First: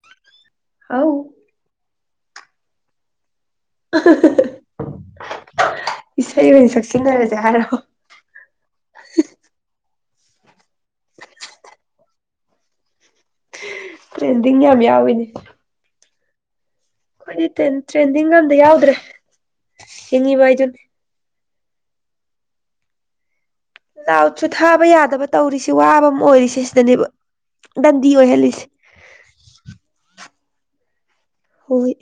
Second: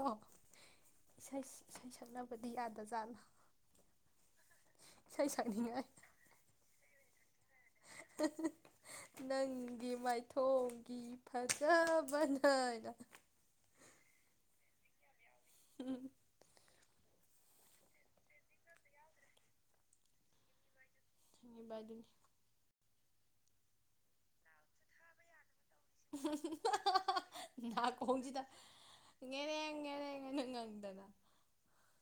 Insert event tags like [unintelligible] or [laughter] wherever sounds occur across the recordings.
ꯑꯣ ꯍꯥꯎ ꯏꯁꯩꯩꯁꯛꯅꯕꯗꯤ ꯌꯥꯗꯖꯥꯠꯂꯤ [inaudible] ꯁꯩ ꯁꯛꯅꯤꯡꯉꯦ ꯏꯁꯩ ꯑꯣꯏꯅ ꯁꯛꯆꯤꯟꯅꯔ ꯗꯦ ꯍꯥꯔꯣ [inaudible] ꯅꯪꯒꯤ ꯃꯥꯏꯊꯣꯡꯒꯤ ꯐꯖꯕꯅ ꯇ꯭ꯔꯦꯟꯗꯤꯡ ꯌꯥꯝ ꯌꯥꯎꯋꯤꯅꯦ ꯎꯝ ꯈꯣꯢꯗꯤ ꯇ꯭ꯔꯦꯟ ꯇ꯭ꯔꯦꯟꯗꯤꯡꯒ ꯑꯝꯇ ꯌꯥꯎꯗ꯭ꯔꯦ ꯍꯤꯡꯉꯤꯕꯗꯨꯅꯤ ꯍꯤꯡꯉꯤꯕꯗꯨꯅꯤ ꯂꯥꯎꯠꯁꯨ ꯊꯥꯕ ꯌꯥꯗꯕ ꯇꯧꯔꯤꯁꯦ ꯑꯍꯨꯝ ꯍꯨꯝ ꯍ ꯍ ꯍ ꯗꯟꯗꯤ ꯅꯥꯀꯣꯡꯁꯤꯗ ꯑꯣꯏꯍꯜꯂꯤꯁꯦ ꯉꯦꯔꯦꯡ ꯉꯦꯔꯦꯡ ꯉꯪ ꯉꯪꯗꯅ ꯍꯣꯏ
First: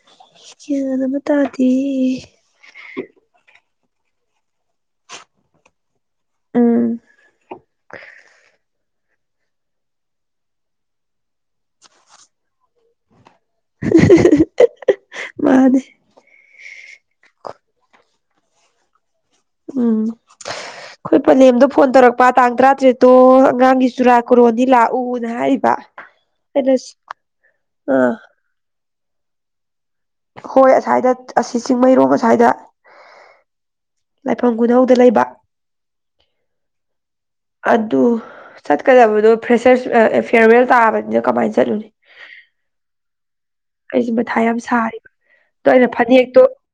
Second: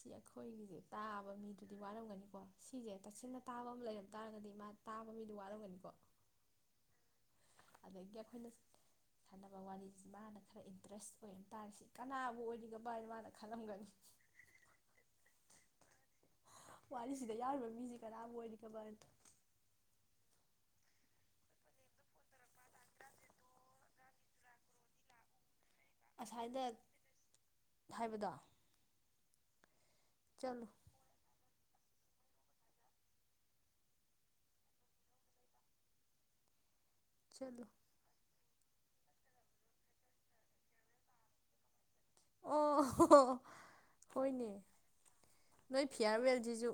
ꯁꯤ ꯑꯩꯈꯣꯏꯒꯤꯁꯦ ꯒ꯭ꯌꯥꯟ ꯑꯃ ꯇꯥꯕ ꯇꯥꯗꯦ ꯃꯤꯗꯨꯗꯤ ꯋꯥꯔꯝꯒꯅꯤꯀꯣ ꯁꯤꯁꯦ ꯇꯁꯤꯟꯅ ꯇꯥꯕ ꯂꯩꯔꯝ ꯇꯥꯔꯒꯗꯤ ꯃꯥ ꯇꯥꯕꯒꯤꯗꯤ ꯋꯥꯔꯝꯒꯅꯤꯀꯣ ꯎꯝ ꯑꯗꯒꯤ ꯑꯩꯈꯣꯏꯅ ꯁꯥꯟꯅꯕ ꯋꯥꯔꯤꯁꯤ ꯃꯥꯅ ꯈꯔ ꯏꯟꯇꯔꯦꯁ ꯑꯣꯏꯔ ꯇꯥꯔꯦꯁꯤ ꯀꯅꯥꯕꯨ ꯑꯣꯏꯔꯤꯒꯕꯅ ꯈꯜꯂꯝꯒꯅꯤ ꯃꯥꯅꯦ ꯋꯥꯔꯤꯁꯤꯗ ꯌꯥꯎꯔꯤꯕ ꯃꯤꯁꯦ ꯀꯅꯥꯕꯨ ꯑꯣꯏꯔꯤꯒꯕ ꯎꯝ ꯑꯩꯈꯣꯏ ꯄꯂꯦꯝꯗꯣ ꯐꯣꯟ ꯇꯧꯔꯛꯄ ꯇꯥꯡ ꯇꯔꯥꯇꯔꯦꯠꯇꯣ ꯑꯉꯥꯡꯒꯤ ꯆꯨꯔꯥ ꯀꯣꯔꯣꯟꯅꯤ ꯂꯥꯛꯎꯅ ꯍꯥꯏꯔꯤꯕ ꯑꯁꯥꯏꯗ ꯑꯩꯅ ꯑꯥ ꯍꯥꯏꯕꯗꯣ ꯆꯠꯂꯨ ꯍꯣꯏ ꯑꯁꯥꯏꯗꯠ ꯑꯁꯤ ꯆꯤꯡꯃꯩꯔꯣꯡ ꯑꯁ꯭ꯋꯥꯏꯗ ꯂꯥꯢꯐꯝ ꯈꯨꯅꯧꯗ ꯂꯩꯕ ꯆꯠꯂꯨ ꯑꯗꯨ ꯆꯠꯀꯗꯕꯗꯣ ꯐ꯭ꯔꯦꯁꯔꯁ ꯐ ꯐꯤꯌꯔꯋꯦꯜ ꯇꯥꯕꯅꯤꯅ ꯀꯃꯥꯏꯅ ꯆꯠꯂꯨꯅꯤ ꯑꯣ ꯑꯩꯁꯦ ꯃꯊꯥ ꯍꯣꯏꯅꯦ ꯌꯥꯝ ꯁꯥꯔꯤ ꯑꯗꯣ ꯅꯣꯏ ꯑꯩꯅ ꯐꯅꯦꯛꯇꯣ ꯐꯤꯌꯥꯔꯋꯦꯜꯁꯤꯁꯨ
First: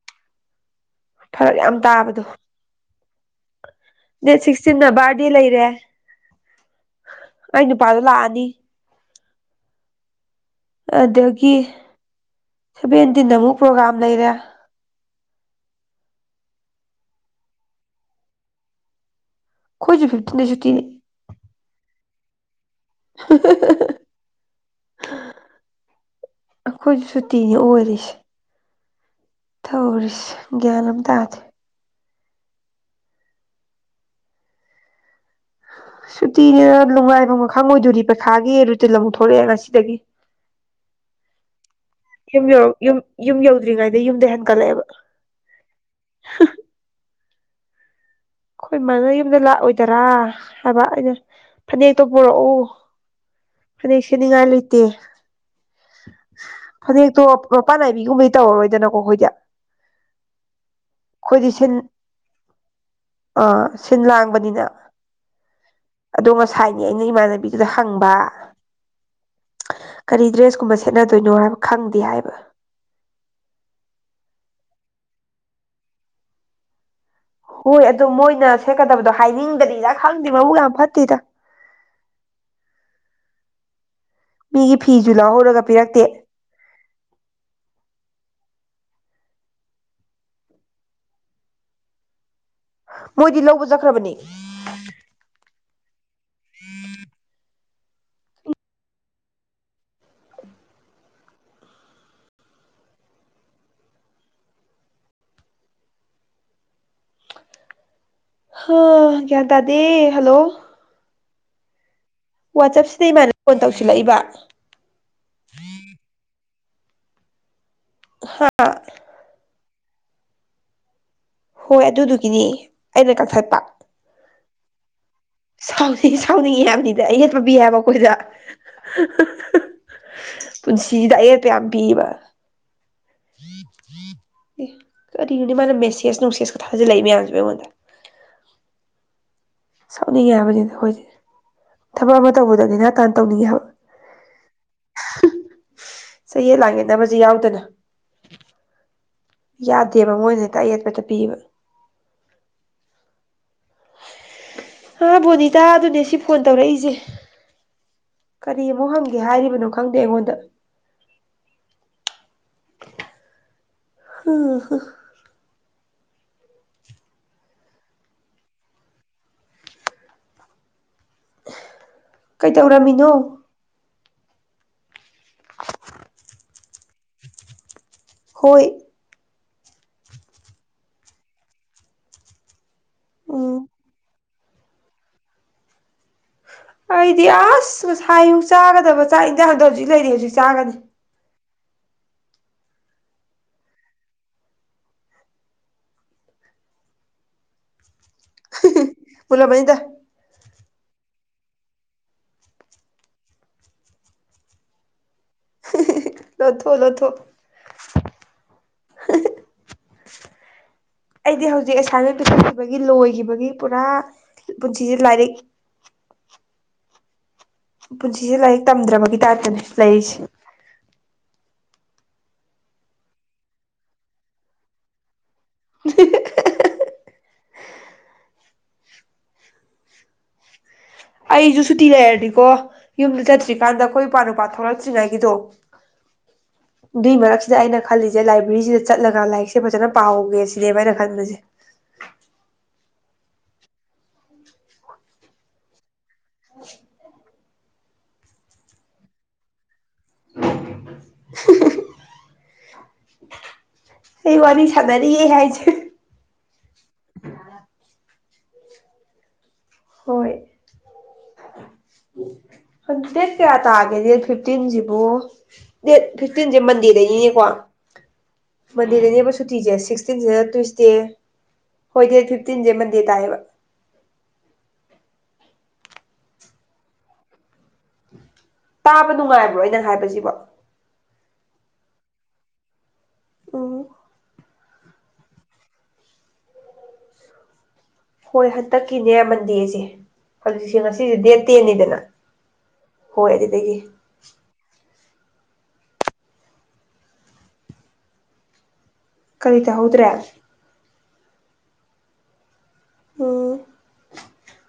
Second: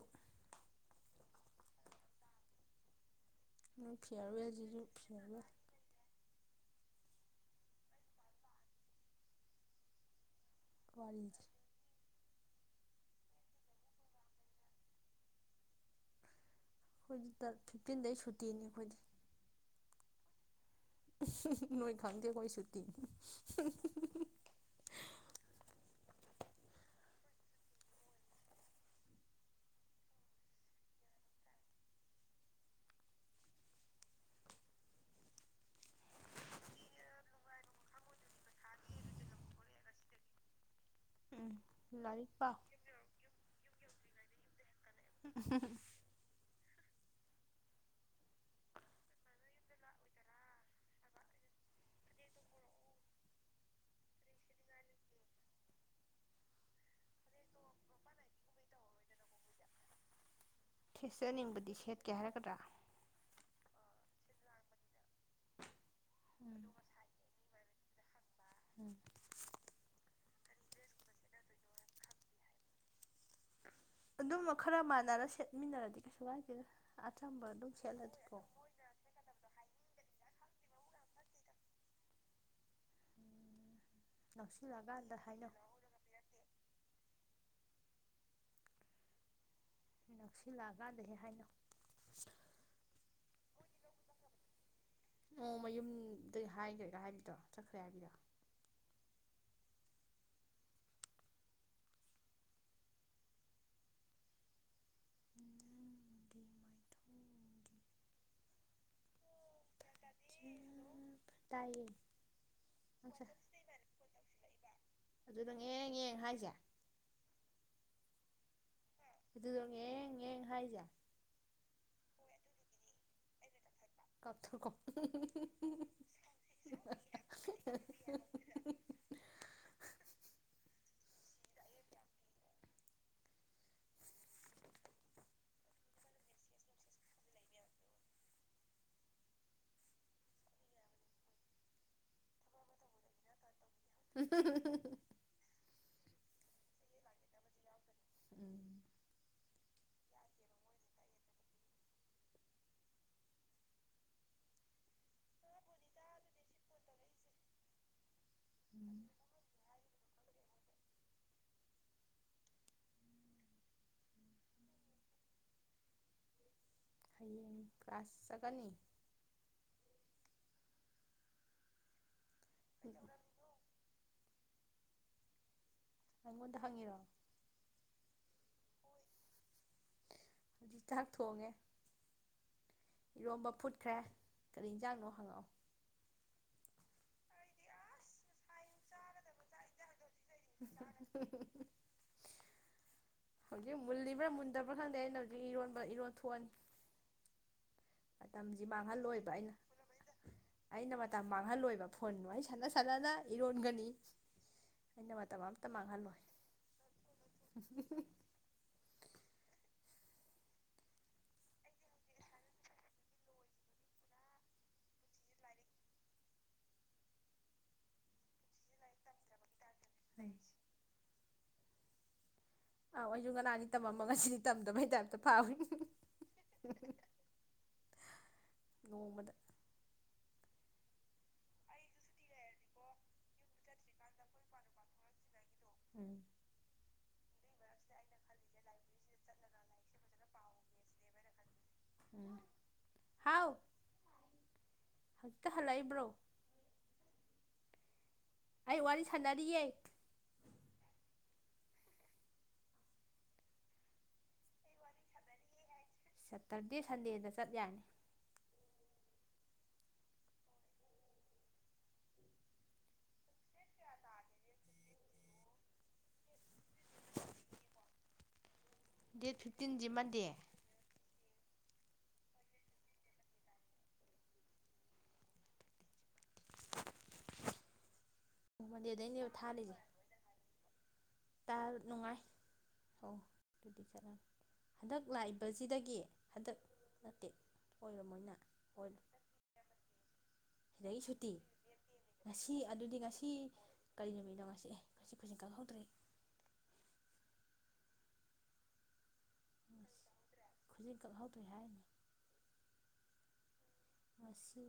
ꯐꯔꯛ ꯌꯥꯝ ꯇꯥꯕꯗꯣ ꯅꯣꯏ ꯗꯦꯠ ꯐꯤꯌꯥꯔꯋꯦꯜꯁꯤꯁꯨ ꯁꯤꯛꯁꯇꯤꯟꯅ ꯕꯥꯔꯗꯦ ꯐꯤꯌꯥꯔꯋꯦꯜ ꯂꯩꯔꯦ ꯑꯩ ꯅꯨꯄꯥꯗꯣ ꯂꯥꯛꯑꯅꯤ ꯋꯥꯔꯤꯁꯦ ꯑꯗꯒꯤ ꯁꯦꯚꯦꯟꯇꯤꯟꯗ ꯑꯃꯨꯛ ꯄ꯭ꯔꯣꯒ꯭ꯔꯥꯝ ꯂꯩꯔꯦ ꯍꯣꯢꯖꯤꯇꯟ ꯐꯤꯐꯇꯤꯟꯗꯩ ꯁꯨꯇꯤꯅꯤ ꯑꯩꯈꯣꯏꯗꯤ ꯈꯣꯢꯁꯨ ꯐꯤꯞꯇꯤꯟꯗꯩ ꯁꯨꯇꯤꯅꯦ ꯑꯥꯍꯨ ꯍꯨ ꯍꯨ ꯅꯣꯏ ꯈꯪꯗꯦ ꯑꯩꯈꯣꯢ ꯁꯨ ꯍꯥ ꯍꯥ ꯍꯥ ꯍꯥ ꯍꯥ ꯑꯩꯈꯣꯢꯁꯨ ꯁꯨꯇꯤꯅꯤ ꯑꯣꯏꯔꯤꯁꯦ ꯊꯧꯔꯤꯁꯦ ꯒ꯭ꯌꯥꯟ ꯑꯃ ꯇꯥꯗꯦ ꯁꯨꯇꯤꯅꯦꯅ ꯅꯨꯡꯉꯥꯏꯐꯝꯒ ꯈꯪꯉꯣꯏꯗꯣꯔꯤ ꯄꯩꯈꯥꯒꯤ ꯔꯨꯇꯤꯟ ꯑꯃꯨꯛ ꯊꯣꯛꯂꯛꯑꯦ ꯉꯁꯤꯗꯒꯤ ꯎꯝ ꯂꯥꯏꯔꯤꯛ ꯌꯨꯝ ꯄꯥꯎ ꯌꯧ ꯌꯨꯝ ꯌꯨꯝ ꯌꯧꯗ꯭ꯔꯤꯉꯥꯏ ꯃꯌꯨꯝꯗ ꯍꯦꯟꯀꯠꯂꯛꯑꯦꯕ ꯑꯥꯍꯥ ꯍꯥ ꯑꯩꯈꯣꯏ ꯃꯥꯅ ꯌꯨꯝꯗ ꯂꯥꯛꯑꯣꯏꯗꯔꯥ ꯍꯥꯏꯕ ꯑꯩꯅ ꯐꯅꯦꯛꯇꯣ ꯄꯨꯔꯛꯎ ꯐꯅꯦꯛ ꯁꯦꯅꯤꯉꯥꯏ ꯂꯩꯇꯦ ꯐꯅꯦꯛꯇꯣ ꯃꯄꯥꯟ ꯅꯥꯏꯕꯤꯒꯨꯝꯕꯗꯤ ꯇꯧꯔꯔꯣꯏꯗꯅꯀꯣ ꯑꯩꯈꯣꯏꯗꯤ ꯑꯩꯈꯣꯏꯗꯤ ꯊꯦꯠꯆꯅꯤꯡꯕꯗꯤ ꯁꯤꯟ ꯁꯦꯠꯀꯦ ꯍꯥꯏꯔꯛꯀꯗ꯭ꯔꯥ ꯑꯥ ꯁꯤꯟ ꯂꯥꯡꯕꯅꯤꯅ ꯑꯗꯣ ꯎꯝ ꯉꯁꯥꯏꯅꯤ ꯑꯩꯅ ꯏꯃꯥꯟꯅꯕꯤꯗꯨꯗ ꯍꯪꯕ ꯎꯝ ꯀꯔꯤ ꯗ꯭ꯔꯦꯁ ꯀꯨꯝꯕ ꯁꯦꯠꯅꯗꯣꯏꯅꯣ ꯍꯥꯏꯕ ꯈꯪꯗꯦ ꯍꯥꯏꯕ ꯑꯗꯨꯝ ꯈꯔ ꯃꯥꯟꯅꯔ ꯁꯦꯠꯃꯤꯟꯅꯔꯗꯤ ꯀꯩꯁꯨ ꯀꯥꯏꯗꯦꯗ ꯑꯆꯝꯕ ꯑꯗꯨꯝ ꯍꯣꯏ ꯑꯗꯨ ꯁꯦꯠꯂꯗꯤꯀꯣ ꯃꯣꯏꯅ ꯁꯦꯠꯀꯗꯕꯗꯣ ꯍꯥꯏꯅꯤꯡꯗ꯭ꯔꯤꯔ ꯈꯪ ꯗꯦ ꯃꯕꯨꯛ ꯌꯥꯝ ꯐꯇꯦꯗ ꯃꯤꯒꯤ ꯐꯤꯁꯨ ꯅꯛꯁꯤꯜꯂꯛꯑꯀꯥꯟꯗ ꯍꯥꯏꯅꯧ ꯂꯧꯍꯧꯔꯒ ꯄꯤꯔꯛꯇꯦ ꯅꯛꯁꯤꯜꯂꯛꯑꯀꯥꯟꯗ ꯍꯦꯛ ꯍꯥꯏꯅꯧ ꯃꯣꯏꯗꯤ ꯂꯧꯕ ꯆꯠꯈ꯭ꯔꯕꯅꯦ ꯃꯌꯨꯝ ꯑꯗꯨꯏ ꯍꯥꯏꯒꯦꯒ ꯍꯥꯏꯔꯤꯗꯣ ꯆꯠꯈ꯭ꯔꯦ ꯍꯥꯏꯔꯤꯔꯣ [inaudible] ꯍꯥ ꯒ꯭ꯋꯥꯟ ꯇꯥꯗꯦ ꯍꯜꯂꯣ ꯇꯏꯌꯦ ꯋꯥꯆꯞꯁꯤꯗ ꯏꯃꯥꯅꯕꯤ ꯐꯣꯟ ꯇꯧꯁꯤꯜꯂꯛꯏꯕ ꯑꯗꯨꯗ ꯉꯦꯡ ꯉꯦꯡ ꯍꯥꯏꯁꯦ ꯍꯥ ꯑꯗꯨꯗꯣ ꯉꯦꯡ ꯉꯦꯡ ꯍꯥꯏꯁꯦ ꯍꯣꯏ ꯑꯗꯨꯗꯨꯒꯤꯅꯤ ꯑꯩꯅ ꯀꯛꯊꯠꯄ ꯀꯥꯞꯊꯈꯣ ꯁꯥꯎ ꯁꯥꯎꯅꯤꯡꯉꯤ ꯍꯥꯏꯕꯅꯤꯗ ꯑꯌꯦꯠꯄ ꯄꯤ ꯍꯥꯏꯕ ꯑꯩꯈꯣꯏꯗ ꯍꯨ ꯍꯨ ꯍꯨ ꯄꯨꯟꯁꯤ ꯁꯤꯁꯤꯗ ꯑꯌꯦꯠꯄ ꯌꯥꯝ ꯄꯤꯑꯦꯕ ꯀꯔꯤꯅꯣꯅꯦ ꯃꯥꯅ ꯃꯦꯁꯦꯁ ꯅꯨꯡꯁꯦꯁꯀ ꯊꯥꯖꯤꯜꯂꯛꯏ ꯃꯌꯥꯝꯁꯤꯕꯣ ꯑꯩꯉꯣꯟꯗ ꯁꯥꯎꯅꯤꯡꯉꯦ ꯍꯥꯏꯕꯅꯤꯗ ꯑꯩꯈꯣꯏꯁꯦ ꯊꯕꯛ ꯑꯃ ꯇꯧꯕꯗ ꯅꯦꯅꯥꯇꯥꯅ ꯇꯧꯅꯤꯡꯉꯦ ꯍꯥꯏꯕ ꯎꯝ ꯍꯨꯝ ꯍꯨꯝ ꯍꯨꯝ ꯆꯌꯦꯠ ꯂꯥꯡꯌꯦꯠꯅꯕꯁꯦ ꯌꯥꯎꯗꯅ ꯎꯝ ꯌꯥꯗꯦꯕ ꯃꯣꯏꯅ ꯍꯦꯛꯇ ꯑꯌꯦꯠꯄꯇ ꯄꯤꯑꯦꯕ ꯑꯥ ꯕꯣꯅꯤꯇꯥ ꯑꯗꯨꯅꯦ ꯁꯤ ꯐꯣꯟ ꯇꯧꯔꯛꯏꯁꯦ ꯀꯔꯤ ꯑꯃꯨꯛ ꯍꯪꯒꯦ ꯍꯥꯏꯔꯤꯕꯅꯣ ꯈꯪꯗꯦ ꯑꯩꯉꯣꯟꯗ ꯍꯨ ꯍꯨ ꯍꯌꯦꯡ ꯀ꯭ꯂꯥꯁ ꯆꯠꯀꯅꯤ ꯀꯩꯗꯧꯔꯝꯃꯤꯅꯣ ꯑꯩꯉꯣꯟꯗ ꯍꯪꯉꯤꯔꯣ ꯍꯣꯏ ꯍꯧꯖꯤꯛ ꯆꯥꯛ ꯊꯣꯡꯉꯦ ꯏꯔꯣꯝꯕ ꯎꯝ ꯐꯨꯠꯈ꯭ꯔꯦ ꯀꯔꯤ ꯌꯦꯟꯖꯥꯡꯅꯣ ꯍꯪꯉꯛꯑꯣ ꯑꯩꯗꯤ ꯑꯁ ꯉꯁꯥꯏ ꯑꯌꯨꯛ ꯆꯥꯒꯗꯕ ꯆꯥꯛ ꯌꯦꯟꯖꯥꯡꯗꯣ ꯍꯧꯖꯤꯛ ꯂꯩꯔꯤ ꯍꯧꯖꯤꯛ ꯆꯥꯒꯅꯤ ꯍꯧꯖꯤꯛ ꯃꯨꯜꯂꯤꯕ꯭ꯔꯥ ꯃꯨꯟꯗꯕ꯭ꯔꯥ ꯈꯪꯗꯦ ꯑꯩꯅ ꯍꯧꯖꯤꯛ ꯏꯔꯣꯟꯕ ꯏꯔꯣꯟ ꯊꯣꯛꯑꯅꯤ ꯃꯥꯇꯝ ꯃꯥꯡꯍꯜꯂꯣꯏꯕ ꯑꯩꯅ ꯃꯨꯜꯂꯝꯃꯅꯤꯗ ꯑꯩꯅ ꯃꯇꯝ ꯃꯥꯡꯍꯜꯂꯣꯏꯕ ꯐꯣꯟ ꯋꯥꯔꯤ ꯁꯥꯟꯅ ꯁꯥꯟꯅꯅ ꯏꯔꯣꯟꯒꯅꯤ ꯑꯩꯅ ꯃꯇꯝ ꯑꯃꯇ ꯃꯥꯡꯍꯜꯂꯣꯏ ꯂꯣꯟꯊꯣꯛ ꯂꯣꯟꯊꯣꯛ ꯑꯩꯗꯤ ꯍꯧꯖꯤꯛ ꯑꯦꯁꯥꯏꯟꯃꯦꯟ ꯄꯤꯊꯣꯛꯈꯤꯕꯒꯤ ꯂꯣꯏꯈꯤꯕꯒꯤ ꯄꯨꯔꯥ ꯄꯨꯟꯁꯤꯁꯦ ꯂꯥꯏꯔꯤꯛ ꯄꯨꯟꯖꯤꯁꯦ ꯂꯥꯏꯛ ꯇꯝꯗ꯭ꯔꯕꯒꯤ ꯇꯥꯏꯞꯇꯅꯤ ꯂꯩꯔꯤꯁꯦ ꯑꯩ ꯑꯧ ꯑꯩꯁꯨ ꯉꯅꯥꯅꯤ ꯇꯝꯃꯝꯃ ꯉꯁꯤꯗꯤ ꯇꯝꯗꯕꯩ ꯇꯥꯏꯞꯇ ꯐꯥꯎꯏ ꯅꯣꯡꯃꯗ ꯑꯩꯁꯨ ꯁꯨꯇꯤ ꯂꯩꯔꯗꯤꯀꯣ ꯌꯨꯝꯗ ꯆꯠꯇ꯭ꯔꯤꯀꯥꯟꯗ ꯑꯩꯈꯣꯏ ꯏꯄꯥ ꯅꯨꯨꯄꯥ ꯊꯣꯛꯂꯛꯇ꯭ꯔꯤꯉꯩꯒꯤꯗꯣ ꯎꯝ ꯑꯗꯨꯏ ꯃꯔꯛꯁꯤꯗ ꯑꯩꯅ ꯈꯜꯂꯤꯁꯦ ꯂꯥꯏꯕ꯭ꯔꯦꯔꯤꯁꯤꯗ ꯆꯠꯂꯒ ꯂꯥꯏꯔꯤꯛꯁꯦ ꯐꯖꯅ ꯄꯥꯍꯧꯒꯦ ꯁꯤꯅꯦꯕ ꯑꯩꯅ ꯈꯟꯕꯁꯦ ꯍꯥꯎ ꯍꯧꯖꯤꯛꯇ ꯍꯜꯂꯛꯏꯕꯔꯣ [unintelligible] ꯑꯩ ꯋꯥꯔꯤ ꯁꯥꯟꯅꯔꯤꯌꯦ ꯍꯨ ꯍꯨ ꯍꯨ ꯑꯩ ꯋꯥꯔꯤ ꯁꯥꯟꯅꯔꯤꯌꯦ ꯍꯥꯏꯖꯦ ꯁꯇꯔꯗꯦ ꯁꯟꯗꯦꯗ ꯆꯠ ꯌꯥꯅꯤ ꯍꯣꯏ ꯗꯦꯠ ꯀꯌꯥ ꯇꯥꯒꯦ ꯗꯦꯠ ꯐꯤꯐꯇꯤꯟꯁꯤꯕꯨ ꯗꯦꯠ ꯐꯤꯐꯇꯤꯟꯁꯦ ꯃꯟꯗꯦꯗꯩꯅꯤꯅꯦꯀꯣ ꯃꯟꯗꯦꯗꯅꯦꯕ ꯗꯦꯠ ꯁꯨꯇꯤꯁꯦ ꯐꯤꯐꯇꯤꯟꯁꯤ ꯃꯟꯗꯦ ꯁꯤꯛꯁꯇꯤꯟꯁꯤꯅ ꯇꯨꯏꯁꯗꯦ ꯍꯣꯏ ꯗꯦꯠ ꯐꯤꯞꯇꯤꯟꯁꯦ ꯃꯟꯗꯦ ꯇꯥꯏꯌꯦꯕ ꯇꯥꯕ ꯃꯟꯗꯦꯗꯩꯅꯦꯕ ꯅꯨꯡꯉꯥꯏꯕ꯭ꯔꯣ ꯑꯩꯅ ꯍꯥꯏꯕꯁꯤꯕꯨ ꯇ ꯅꯨꯡꯉꯥꯏ ꯍꯣ ꯑꯗꯨꯗꯤ ꯎꯝ ꯆꯔ ꯍꯟꯗꯛ ꯂꯥꯛꯏꯕꯁꯤꯗꯒꯤ ꯍꯟꯗꯛ ꯅꯠꯇꯦ ꯑꯣꯏꯔꯝꯃꯣꯏꯅ ꯍꯣꯏ ꯑꯣꯏ ꯍꯟꯇꯛꯀꯤꯅꯦ ꯃꯟꯗꯦꯁꯦ ꯍꯧꯖꯤꯛꯁꯦ ꯁꯤꯗꯒꯤ ꯉꯁꯤꯁꯦ ꯁꯨꯇꯤ ꯗꯦꯠ ꯇꯦꯟꯅꯤꯗꯅ ꯉꯁꯤ ꯑꯗꯨꯗꯤ ꯍꯣꯏ ꯉꯁꯤ ꯑꯗꯨꯗꯒꯤ ꯀꯔꯤ ꯅꯨꯃꯤꯠꯅꯣ ꯉꯁꯤ ꯑꯦ ꯉꯁꯤ ꯈꯨꯖꯤꯟ ꯀꯛꯍꯧꯗ꯭ꯔꯦ ꯀꯔꯤ ꯇꯥꯍꯧꯗ꯭ꯔꯦ ꯍꯧꯖꯤꯛ ꯀꯛꯍꯧꯗ꯭ꯔꯦ ꯍꯥꯏꯅꯨ ꯎꯝ ꯉꯁꯤ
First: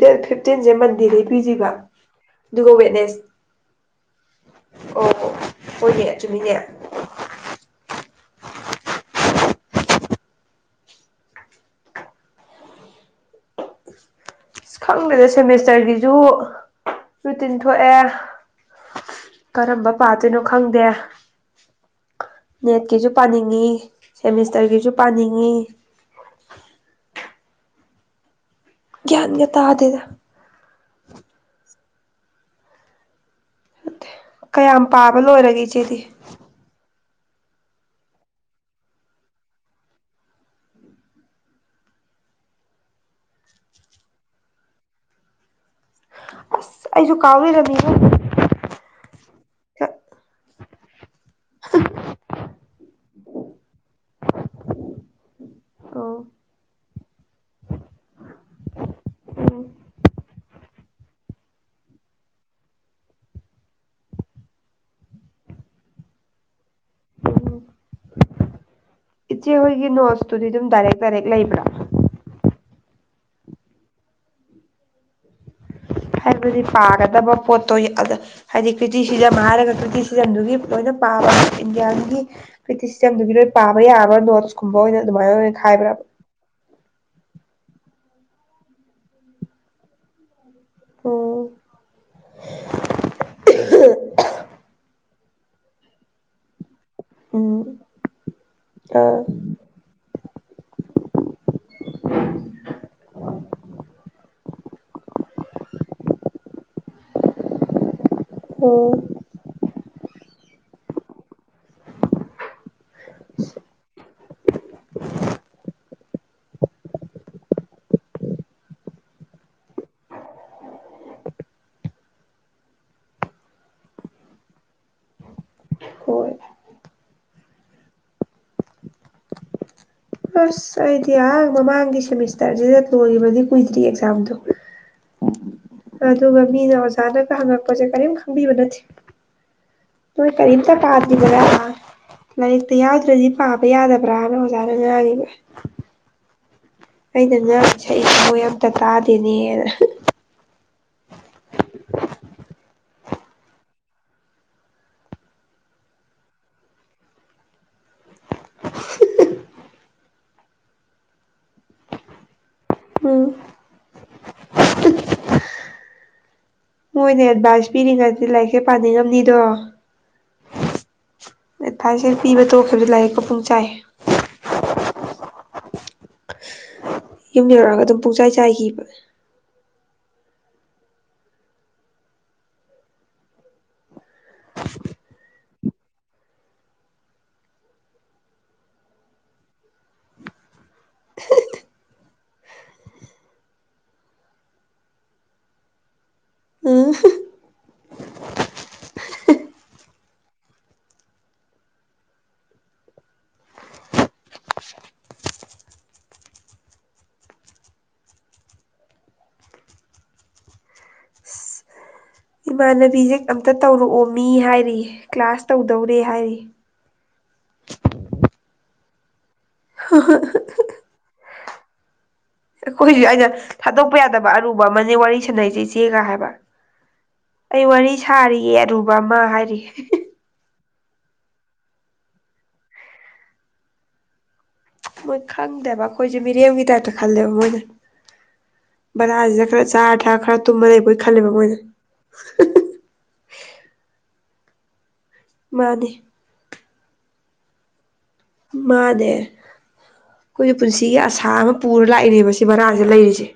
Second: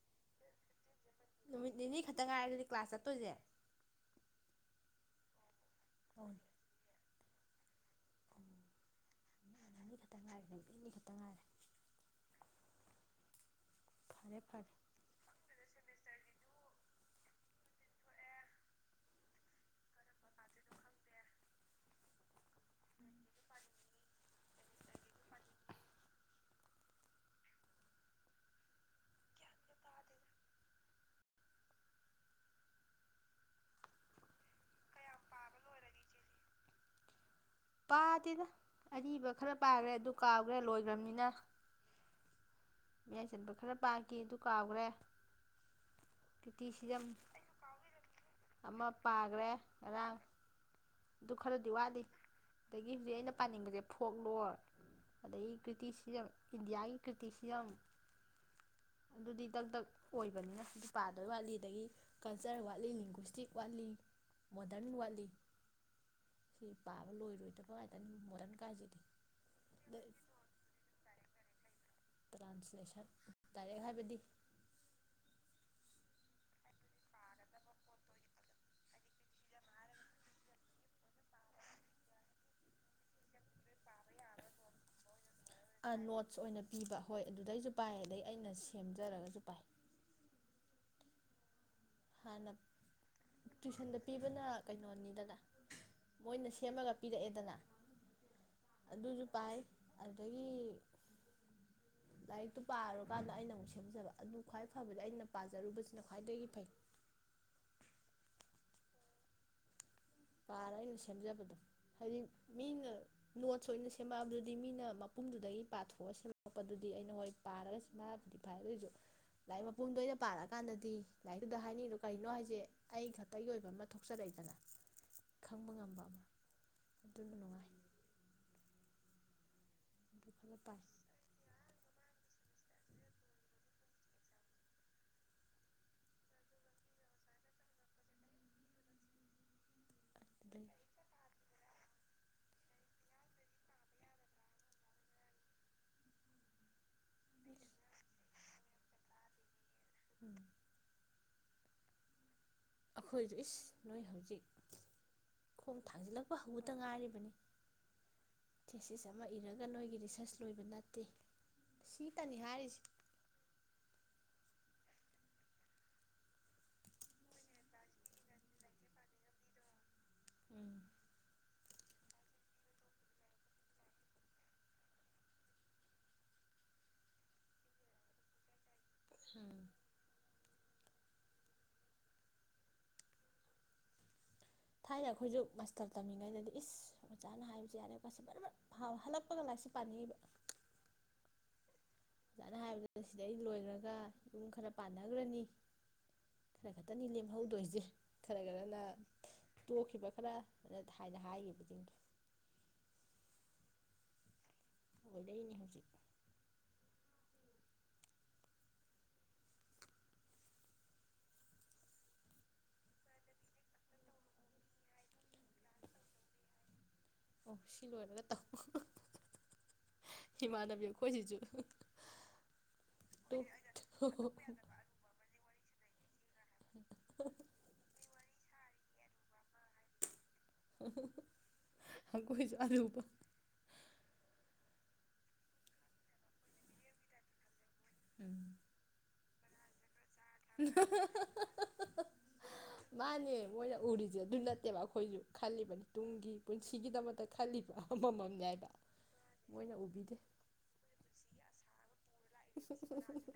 ꯗꯦꯠ ꯐꯤꯞꯇꯤꯟꯁꯦ ꯃꯟ ꯗꯗꯤꯜꯂꯤ ꯄꯤꯖꯕ ꯅꯨꯃꯤꯠ ꯅꯤꯅꯤ ꯈꯛꯇ ꯉꯥꯏꯔꯦ ꯑꯗꯨꯗꯤ ꯑꯗꯨꯒ ꯀ꯭ꯂꯥꯁ ꯋꯦꯠꯅꯦꯁ ꯆꯠꯇꯣꯏꯁꯦ ꯑꯣ ꯑꯣ ꯍꯣꯏꯅꯦ ꯆꯨꯝꯃꯤꯅꯦ ꯃꯅꯤ ꯈꯛꯇ ꯉꯥꯏꯔꯦ ꯅꯨꯄꯤꯅꯤ ꯈꯛꯇ ꯉꯥꯏꯔꯦ ꯐꯔꯦ ꯐ ꯑꯁ ꯈꯪꯗꯗ ꯁꯦꯃꯤꯁꯇꯔꯒꯤꯁꯨ ꯔꯨꯇꯤꯟ ꯊꯣꯛꯑꯦ ꯀꯔꯝꯕ ꯄꯥꯠꯇꯣꯏꯅꯣ ꯈꯪꯗꯦ ꯅꯦꯠꯀꯤꯁꯨ ꯄꯥꯅꯤꯡꯉꯤ ꯁꯦꯃꯤꯁꯇꯔꯒꯤꯁꯨ ꯄꯥꯅꯤꯡꯉꯤ ꯒꯤꯌꯥꯟ ꯒ ꯇꯥꯗꯦꯗ ꯀꯌꯥꯝ ꯄꯥꯕ ꯂꯣꯏꯔꯒꯦ ꯏꯆꯦꯗꯤ ꯄꯥꯗꯦꯅ ꯑꯔꯤꯕ ꯈꯔ ꯄꯥꯈ꯭ꯔꯦ ꯑꯗꯨ ꯀꯥꯎꯈ꯭ꯔꯦ ꯂꯣꯏꯒ꯭ꯔꯅꯤꯅ ꯃꯌꯥꯏ ꯆꯟꯕ ꯈꯔ ꯄꯥꯈꯤ ꯑꯗꯨ ꯀꯥꯎꯒ꯭ꯔꯦ ꯇꯤꯇꯤ ꯑꯁ ꯁꯤꯖꯝ ꯑꯩꯁꯨ ꯀꯥꯎ ꯂꯩꯔꯝꯃꯤꯉꯣ ꯑꯃ ꯄꯥꯒ꯭ꯔꯦ ꯉꯔꯥꯡ ꯑꯗꯨ ꯈꯔꯗꯤ ꯋꯥꯠꯂꯤ ꯑꯗꯒꯤ ꯍꯧꯖꯤꯛ ꯑꯩꯅ ꯄꯥꯅꯤꯡꯕꯁꯦ ꯐꯣꯛꯂꯣꯔ ꯑꯗꯗꯒꯤ ꯀ꯭ꯔꯤꯇꯤꯁꯤꯖꯝ ꯑꯣ ꯏꯟꯗꯤꯌꯥꯒꯤ ꯀ꯭ꯔꯤꯇꯤꯁꯤ ꯌꯥꯝ ꯑꯗꯨꯗꯤ ꯎꯝ ꯗꯛ ꯗꯛ ꯑꯣꯏꯕꯅꯤꯅ ꯑꯗꯨ ꯄꯥꯗꯣꯏ ꯋꯥꯠꯂꯤ ꯑꯗꯒꯤ ꯀꯜꯆꯔ ꯋꯥꯠꯂꯤ ꯂꯦꯡꯒ꯭ꯋꯨꯁꯇꯤꯛ ꯋꯥꯠꯂꯤ ꯃꯣꯗꯔꯟ ꯋꯥꯠꯂꯤ ꯁꯤ ꯄꯥꯕ ꯎꯝ ꯂꯣꯏꯕꯗꯕ ꯅꯨꯉꯥꯏꯗꯣꯏꯅꯤ ꯃꯣꯗꯔꯟ ꯀꯥꯏꯁꯤꯗꯤ ꯏꯆꯦ ꯍꯣꯏꯒꯤ ꯅꯣꯠꯁꯇꯨꯗꯤ ꯑꯗꯨꯝ ꯗꯥꯏꯔꯦꯛ ꯗꯥꯏꯔꯦꯛ ꯂꯩꯕ꯭ꯔ ꯇꯥꯔꯦ ꯍꯥꯏꯕꯗꯤ ꯍꯥꯏꯕꯗꯤ ꯄꯥꯒꯗꯕ ꯄꯣꯠꯇꯣ ꯍꯥꯏꯗꯤ ꯀ꯭ꯔꯤꯇꯤꯁꯤꯖꯝ ꯍꯥꯏꯔꯒ ꯀ꯭ꯔꯤꯇꯤꯁꯤꯖꯝꯗꯨꯒꯤ ꯂꯣꯏꯅ ꯄꯥꯕ ꯏꯟꯗꯤꯌꯥꯟꯒꯤ ꯀ꯭ꯔꯤꯇꯤꯁꯤꯖꯝꯗꯨꯒꯤ ꯂꯣꯏ ꯄꯥꯕ ꯌꯥꯕ꯭ꯔꯥ ꯅꯣꯇ ꯀꯨꯝꯕ ꯑꯣꯏꯅ ꯑꯗꯨꯃꯥꯏꯅ ꯑꯣꯏꯅ ꯈꯥꯏꯕ꯭ꯔꯕ ꯅꯣꯠꯁ ꯑꯣꯏꯅ ꯄꯤꯕ ꯍꯣꯏ ꯑꯗꯨꯗꯩꯁꯨ ꯄꯥꯏ ꯑꯗꯩ ꯑꯩꯅ ꯁꯦꯝꯖꯔꯒꯁꯨ ꯄꯥꯏ ꯑꯣ ꯍꯥꯟꯅ ꯇꯨꯏꯁꯟꯗ ꯄꯤꯕꯅ ꯀꯩꯅꯣꯅꯤꯗ ꯃꯣꯏꯅ ꯁꯦꯝꯃꯒ ꯄꯤꯔꯛꯑꯦꯗꯅ ꯑꯥ ꯑꯗꯨꯁꯨ ꯄꯥꯏ ꯑꯗꯒꯤ ꯂꯥꯏꯔꯤꯛꯇꯨ ꯄꯥꯔꯨꯀꯥꯟꯗ ꯑꯩꯅ ꯑꯃꯨꯛ ꯁꯦꯝꯖꯕ ꯑꯗꯨ ꯈ꯭ꯋꯥꯏ ꯐꯕꯗ ꯑꯩꯅ ꯄꯥꯖꯔꯨꯕꯁꯤꯅ ꯈ꯭ꯋꯥꯏꯗꯒꯤ ꯐꯩ ꯑꯣ ꯄꯥꯔ ꯑꯩꯅ ꯁꯦꯝꯖꯕꯗꯣ ꯍꯥꯏꯗꯤ ꯃꯤꯅ ꯅꯣꯠꯁ ꯑꯣꯏꯅ ꯁꯦꯝꯃꯛꯑꯕꯗꯨꯗꯤ ꯃꯤꯅ ꯃꯄꯨꯝꯗꯨꯗꯒꯤ ꯄꯥꯊꯣꯛꯑ ꯁꯦꯝꯃꯛꯄꯗꯨꯗꯤ ꯑꯩꯅ ꯍꯣꯏ ꯄꯥꯔꯒꯗꯤ ꯐꯕꯨꯗꯤ ꯐꯥꯏ ꯑꯗꯨꯑꯣꯏꯁꯨ ꯂꯥꯏꯔꯤꯛ ꯃꯄꯨꯝꯗ ꯑꯣꯏꯅ ꯄꯥꯔꯛꯑꯀꯥꯟꯗꯗꯤ ꯂꯥꯏꯔꯤꯛꯇꯨꯗ ꯍꯥꯏꯅꯤꯡꯉꯤꯗꯣ ꯀꯩꯅꯣ ꯍꯥꯏꯁꯦ ꯑꯩ ꯈꯛꯇꯒꯤ ꯑꯣꯏꯕ ꯑꯃ ꯊꯣꯛꯆꯔꯛꯏꯗꯅ ꯈꯪꯕ ꯉꯝꯕ ꯑꯃ ꯍꯣꯏ ꯑꯗꯨꯅ ꯅꯨꯡꯉꯥꯏ ꯑꯗꯨ ꯈꯔ ꯑꯁ ꯄꯥꯏ ꯑꯩꯗꯤ ꯑ ꯃꯃꯪꯒꯤ ꯁꯦꯃꯤꯁꯇꯔꯁꯤꯗ ꯂꯣꯏꯕꯗꯤ ꯀꯨꯏꯗ꯭ꯔꯤ ꯑꯦꯛꯖꯥꯝꯗꯣ ꯑꯗꯨꯒ ꯃꯤꯅ ꯑꯣꯖꯥꯅꯒ ꯍꯪꯉꯛꯄꯁꯦ ꯀꯔꯤꯝ ꯈꯪꯕꯤꯕ ꯅꯠꯇꯦ ꯅꯣꯏ ꯑꯗꯩ ꯀꯔꯤꯝꯇ ꯄꯥꯗ꯭ꯔꯤꯕꯔꯥ ꯍꯥ ꯂꯥꯏꯔꯤꯛꯇ ꯌꯥꯎꯗ꯭ꯔꯗꯤ ꯄꯥꯕ ꯌꯥꯗꯕ꯭ꯔ ꯍꯥꯏꯅ ꯑꯣꯖꯥꯅ ꯉꯥꯡꯉꯤ ꯑꯩꯅ ꯉꯥꯡ ꯁꯩꯛꯏ ꯃꯣꯏ ꯑꯝꯇ ꯇꯥꯗꯦꯅꯦꯅ [inaudible] ꯑꯩꯈꯣꯏꯁꯨ ꯏꯁ ꯅꯣꯏ ꯍꯧꯖꯤꯛ ꯈꯣꯡ ꯊꯥꯡꯖꯤꯜꯂꯛꯄ ꯍꯧꯕꯗ ꯉꯥꯏꯔꯤꯕꯅꯤ ꯊꯦꯁꯤꯁ ꯑꯃ ꯏꯔꯒ ꯅꯣꯏꯒꯤ ꯔꯤꯁꯔꯁ ꯂꯣꯏꯕ ꯅꯠꯇꯦ ꯁꯤꯇꯅꯤ ꯍꯥꯏꯔꯤꯁꯤ ꯎꯝ ꯃꯣꯏꯅ ꯑꯦꯗꯚꯥꯏꯁ ꯄꯤꯔꯤꯉꯩꯗꯤ ꯂꯥꯏꯔꯤꯛꯁꯦ ꯄꯥꯅꯤꯡꯉꯝꯅꯤꯗꯣ ꯎꯝ ꯑꯦꯠꯚꯥꯏꯁ ꯍꯦꯛ ꯄꯤꯕ ꯇꯣꯛꯈꯤꯕꯗꯤ ꯂꯥꯏꯔꯤꯛꯀ ꯄꯨꯡꯆꯥꯏ ꯌꯨꯝ ꯌꯧꯔꯛꯑꯒ ꯑꯗꯨꯝ ꯄꯨꯡꯆꯥꯏ ꯆꯥꯏꯒꯤꯕ ꯎꯝ ꯊꯥꯏꯅ ꯑꯩꯈꯣꯏꯁꯨ ꯃꯁꯇꯔ ꯇꯝꯃꯤꯉꯩꯗꯗꯤ ꯏꯁ ꯑꯣꯖꯥꯅ ꯍꯥꯏꯕꯁꯨ ꯌꯥꯔꯦ ꯍꯜꯂꯛꯄꯒ ꯂꯥꯏꯔꯤꯛꯁꯤ ꯄꯥꯅꯤꯡꯉꯤꯕ ꯑꯣꯖꯥꯅ ꯍꯥꯏꯕꯗꯨꯗ ꯁꯤꯗꯩ ꯂꯣꯏꯈ꯭ꯔꯒ ꯑꯗꯨꯝ ꯈꯔ ꯄꯥꯟꯅꯈ꯭ꯔꯅꯤ ꯈꯔ ꯎꯝ ꯈꯇꯅꯤ ꯂꯦꯝꯍꯧꯗꯣꯏꯁꯦ ꯈꯔ ꯈꯔꯅ ꯇꯣꯛꯈꯤꯕ ꯈꯔ ꯍꯥꯏꯅ ꯍꯥꯏꯈꯤꯕꯁꯤꯡ [inaudible] ꯏꯃꯥꯟꯅꯕꯤꯁꯦ ꯑꯝꯇ ꯇꯧꯔꯛꯑꯣ ꯃꯤ ꯍꯥꯏꯔꯤ ꯀ꯭ꯂꯥꯁ ꯇꯧꯗꯧꯔꯦ ꯍꯥꯏꯔꯤ ꯑꯣ ꯁꯤꯂꯣꯏꯔ ꯇꯧ [inaudible] ꯍꯤꯃꯅꯕꯤ ꯑꯩꯈꯣꯏꯁꯤꯖꯨ ꯑꯩꯈꯣꯏꯁꯨ ꯑꯩꯅ ꯊꯥꯗꯣꯛꯄ ꯌꯥꯗꯕ ꯑꯔꯨꯕ ꯑꯃꯅꯦ ꯋꯥꯔꯤ ꯁꯥꯟꯅꯩꯁꯦ ꯗꯦꯒ ꯍꯥꯏꯕ ꯑꯩ ꯋꯥꯔꯤ ꯁꯥꯔꯤꯌꯦ ꯑꯔꯨꯕ ꯑꯃ ꯍꯥꯏꯔꯤ ꯍꯥ ꯍꯥ ꯍꯥ ꯑꯩꯈꯣꯏꯁꯨ ꯑꯂꯨꯒꯥ ꯃꯣꯏ ꯈꯪꯗꯦꯕ ꯑꯩꯈꯣꯏꯁꯦ ꯃꯤꯔꯦꯝꯒꯤ ꯇꯥꯏꯞꯇ ꯈꯜꯂꯦꯕ ꯃꯣꯏꯅ ꯎꯝ ꯈꯔ ꯆꯥꯔ ꯊꯛ ꯃꯥꯅꯦ ꯃꯣꯏꯅ ꯎꯔꯤ ꯑꯗꯨ ꯅꯠꯇꯦꯕ ꯑꯩꯈꯣꯏꯁꯨ ꯈꯜꯂꯤꯕꯅꯤ ꯃꯥꯅꯦ ꯇꯨꯡꯒꯤ ꯄꯨꯟ ꯁꯤꯒꯤꯗꯃꯛꯇ ꯈꯜꯂꯤꯕ ꯑꯃꯃꯝꯅꯦ ꯍꯥꯏꯕ ꯃꯥꯅꯦ ꯃꯣꯏꯅ ꯎꯕꯤꯗꯦ ꯑꯩꯈꯣꯏꯁꯨ ꯄꯨꯟꯁꯤꯒꯤ ꯑꯁꯥ ꯑꯃ ꯄꯨꯔ ꯂꯥꯛꯏꯅꯦꯕ ꯁꯤ ꯕꯔꯥꯁꯦ ꯂꯩꯔꯤꯁꯦ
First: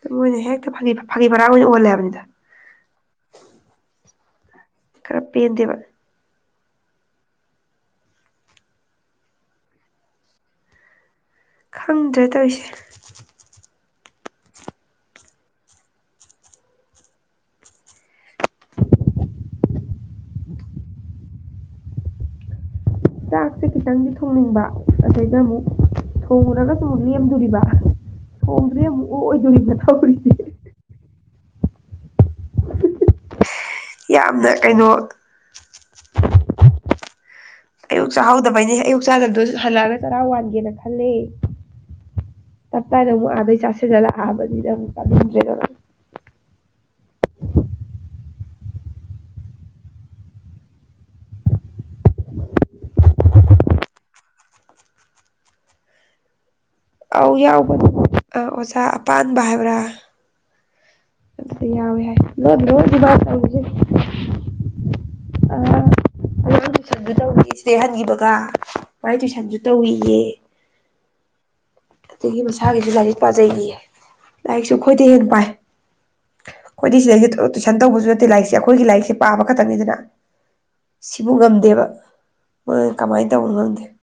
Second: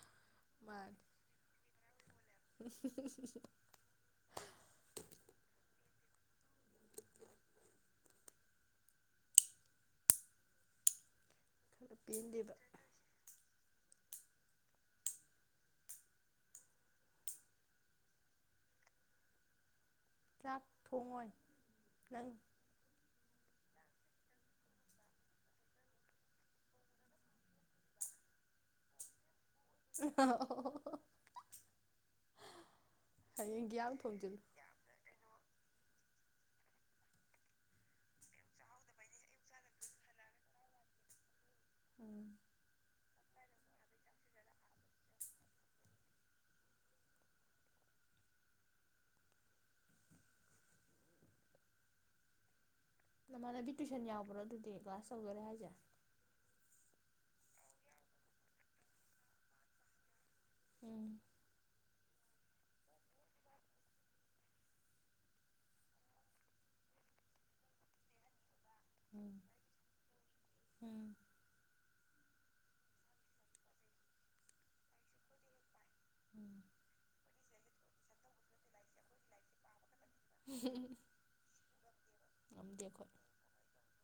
ꯗꯣ ꯃꯣꯏꯅ ꯍꯦꯛꯇ ꯐꯥꯒꯤ ꯃꯥꯜꯂꯦ ꯐꯥꯒꯤ ꯐꯔꯥꯡ ꯑꯣꯏꯅ ꯎꯍꯜꯂꯦ ꯍꯥꯏꯕꯅꯤꯗ ꯈꯔ ꯄꯦꯟꯗꯦꯕ ꯈꯔ ꯈꯪꯗ꯭ꯔꯦ ꯄꯦꯟꯗꯦꯕ ꯇꯧꯔꯤꯁꯦ ꯆꯥꯛ ꯊꯣꯡꯉꯣꯏ ꯅꯪ ꯆꯥꯛꯁꯦ ꯈꯤꯇꯪꯗꯤ ꯊꯣꯡꯅꯤꯡꯕ ꯑꯗꯩꯪꯗ ꯑꯃꯨꯛ ꯊꯣꯡꯉꯨꯔꯒꯁꯨ ꯑꯃꯨꯛ ꯂꯦꯝꯗꯣꯔꯤꯕ ꯊꯣꯡꯗ꯭ꯔꯦ ꯑꯃꯨꯛ ꯑꯣꯛꯑꯣꯏ [unintelligible] ꯍꯌꯦꯡꯒꯤ ꯌꯥꯝ ꯊꯣꯡꯖꯤꯜꯂꯨ ꯌꯥꯝꯅ ꯀꯩꯅꯣ ꯑꯌꯨꯛ ꯆꯥꯍꯧꯗꯕꯩꯅꯦ ꯑꯌꯨꯛ ꯆꯥꯗꯕꯗꯨꯁꯨ ꯍꯜꯂꯛꯑꯒ ꯆꯔꯥ ꯋꯥꯟꯒꯦꯅ ꯈꯜꯂꯦ ꯎꯝ ꯇꯥꯏꯅꯛ ꯑꯗꯩ ꯆꯥꯁꯤꯜꯂꯒ ꯂꯥꯛꯑꯕꯅꯤꯅ ꯑꯃꯨꯛ ꯆꯥꯅꯤꯡꯗ꯭ꯔꯦꯗꯅ ꯅꯃꯥꯟꯅꯕꯤ ꯇꯨꯏꯁꯟ ꯌꯥꯎꯕ꯭ꯔꯣ ꯑꯗꯨꯗꯤ ꯀ꯭ꯂꯥꯁ ꯇꯧꯗꯣꯔꯦ ꯍꯥꯏꯁꯦ ꯑꯧ ꯌꯥꯎꯕꯅꯦ ꯑꯥ ꯑꯣꯖꯥ ꯑꯄꯥꯟꯕ ꯍꯥꯏꯕ꯭ꯔꯥ ꯎꯝ ꯑꯗꯨꯗꯤ ꯌꯥꯎꯋꯦ ꯍꯥꯏ ꯂꯣꯟꯅ ꯂꯣꯟꯅꯅꯤ ꯃꯥ ꯇꯧꯔꯤꯁꯦ ꯑꯥ ꯑꯉꯥꯡ ꯇꯨꯏꯁꯟꯖꯨ ꯇꯧꯔꯤ ꯁꯤꯗꯩ ꯍꯟꯈꯤꯕꯒ ꯑꯩ ꯎꯝ ꯇꯨꯏꯁꯟꯁꯨ ꯇꯧꯏꯌꯦ ꯎꯝ ꯑꯗꯒꯤ ꯃꯁꯥꯒꯤꯁꯨ ꯂꯥꯏꯔꯤꯛ ꯄꯥꯖꯩꯌꯦ ꯂꯥꯏꯔꯤꯛꯁꯨ ꯈꯣꯏꯗꯩ ꯍꯦꯟꯅ ꯄꯥꯏ ꯎꯝ ꯑꯩꯈꯣꯏꯗꯤ ꯁꯤꯗꯩꯗ ꯇꯨꯏꯁꯟ ꯇꯧꯕꯁꯨ ꯅꯠꯇꯦ ꯂꯥꯏꯔꯤꯛꯁꯦ ꯑꯩꯈꯣꯏꯒꯤ ꯂꯥꯏꯔꯤꯛꯁꯦ ꯄꯥꯕ ꯈꯛꯇꯪꯅꯤꯗꯅ ꯁꯤꯕꯨ ꯉꯝꯗꯦꯕ ꯉꯝꯗꯦ [unintelligible] ꯑꯩꯈꯣꯏ ꯀꯃꯥꯏ ꯇꯧꯕꯅꯣ ꯈꯪꯗꯦ